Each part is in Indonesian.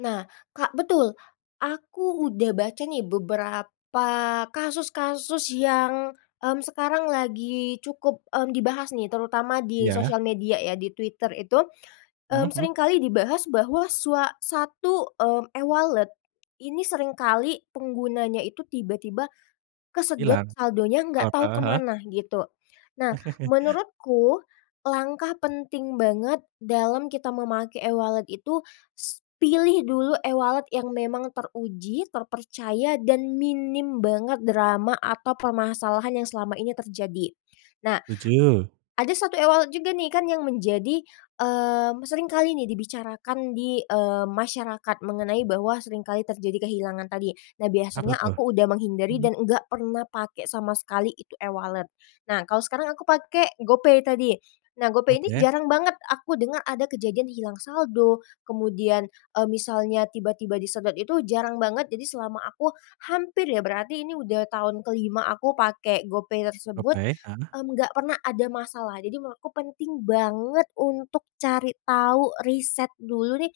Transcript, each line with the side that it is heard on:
left: Nah, Kak, betul, aku udah baca nih beberapa kasus-kasus yang, mmm, sekarang lagi cukup, mmm, dibahas nih terutama di
right: Iya.
left: sosial media ya di Twitter itu.
right: Mmm,
left: Mmm, sering
right: hmm.
left: kali dibahas bahwa sua satu, eee, e-wallet ini sering kali penggunanya itu tiba-tiba kesedot
right: Hilang.
left: saldonya nggak
right: Heeh
left: tahu
right: heeh heeh.
left: kemana gitu. Nah menurutku langkah penting banget dalam kita memakai e-wallet itu, sss pilih dulu e-wallet yang memang teruji, terpercaya, dan minim banget drama atau permasalahan yang selama ini terjadi. Nah
right: Setuju.
left: ada satu e-wallet juga nih kan yang menjadi mmm, sering kali nih dibicarakan di eee, masyarakat mengenai bahwa sering kali terjadi kehilangan tadi. Nah
right: Apa
left: biasanya
right: tuh?
left: aku udah menghindari
right: Mhm.
left: dan enggak pernah pakai sama sekali itu e-wallet. Nah kalau sekarang aku pakai GoPay tadi, nah GoPay ini
right: Oke.
left: jarang banget aku dengar ada kejadian hilang saldo, kemudian, eee, misalnya tiba-tiba disedot itu jarang banget. Jadi selama aku hampir ya berarti ini udah tahun ke-5 aku pakai GoPay tersebut,
right: Oke, heeh.
left: mmm, enggak pernah ada masalah, jadi memang aku penting banget untuk cari tahu riset dulu nih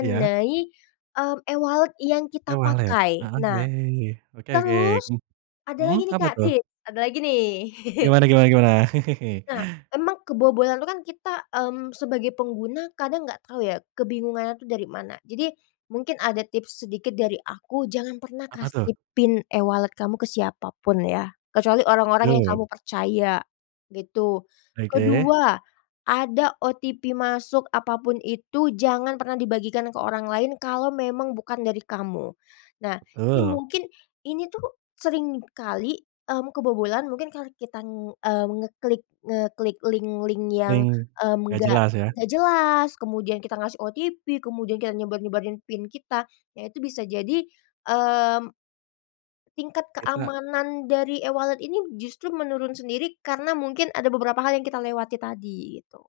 right: Iya.
left: eee, e-wallet yang kita
right: E-wallet.
left: pakai.
right: Heeh,
left: Nah,
right: oke oke,
left: terus
right: mmm.
left: ada
right: Mhm,
left: lagi nih,
right: apa
left: Kak,
right: tuh?
left: tips, ada lagi nih.
right: Gimana gimana gimana?
left: Nah, emang kebobolan itu kan kita, mmm, sebagai pengguna kadang gak tau ya, kebingungannya tuh dari mana. Jadi mungkin ada tips sedikit dari aku jangan pernah
right: Apa tuh?
left: kasih PIN e-wallet kamu ke siapa pun ya, kecuali orang-orang yang
right: Du.
left: kamu percaya gitu,
right: Oke.
left: kedua ada OTP masuk apa pun itu jangan pernah dibagikan ke orang lain kalau memang bukan dari kamu. Nah, jadi
right: Betul.
left: mungkin ini tuh sering kali, mmm, kebobolan mungkin karena kita, eee, ngeklik ngeklik link-link yang,
right: Link,
left: mmm,
right: gak
left: enggak
right: jelas ya?
left: jelas, kemudian kita ngasih OTP, kemudian kita nyebar-nyebarin PIN kita, ya itu bisa jadi, mmm tingkat
right: Kita
left: keamanan dari e-wallet ini justru menurun sendiri karena mungkin ada beberapa hal yang kita lewati tadi, gitu.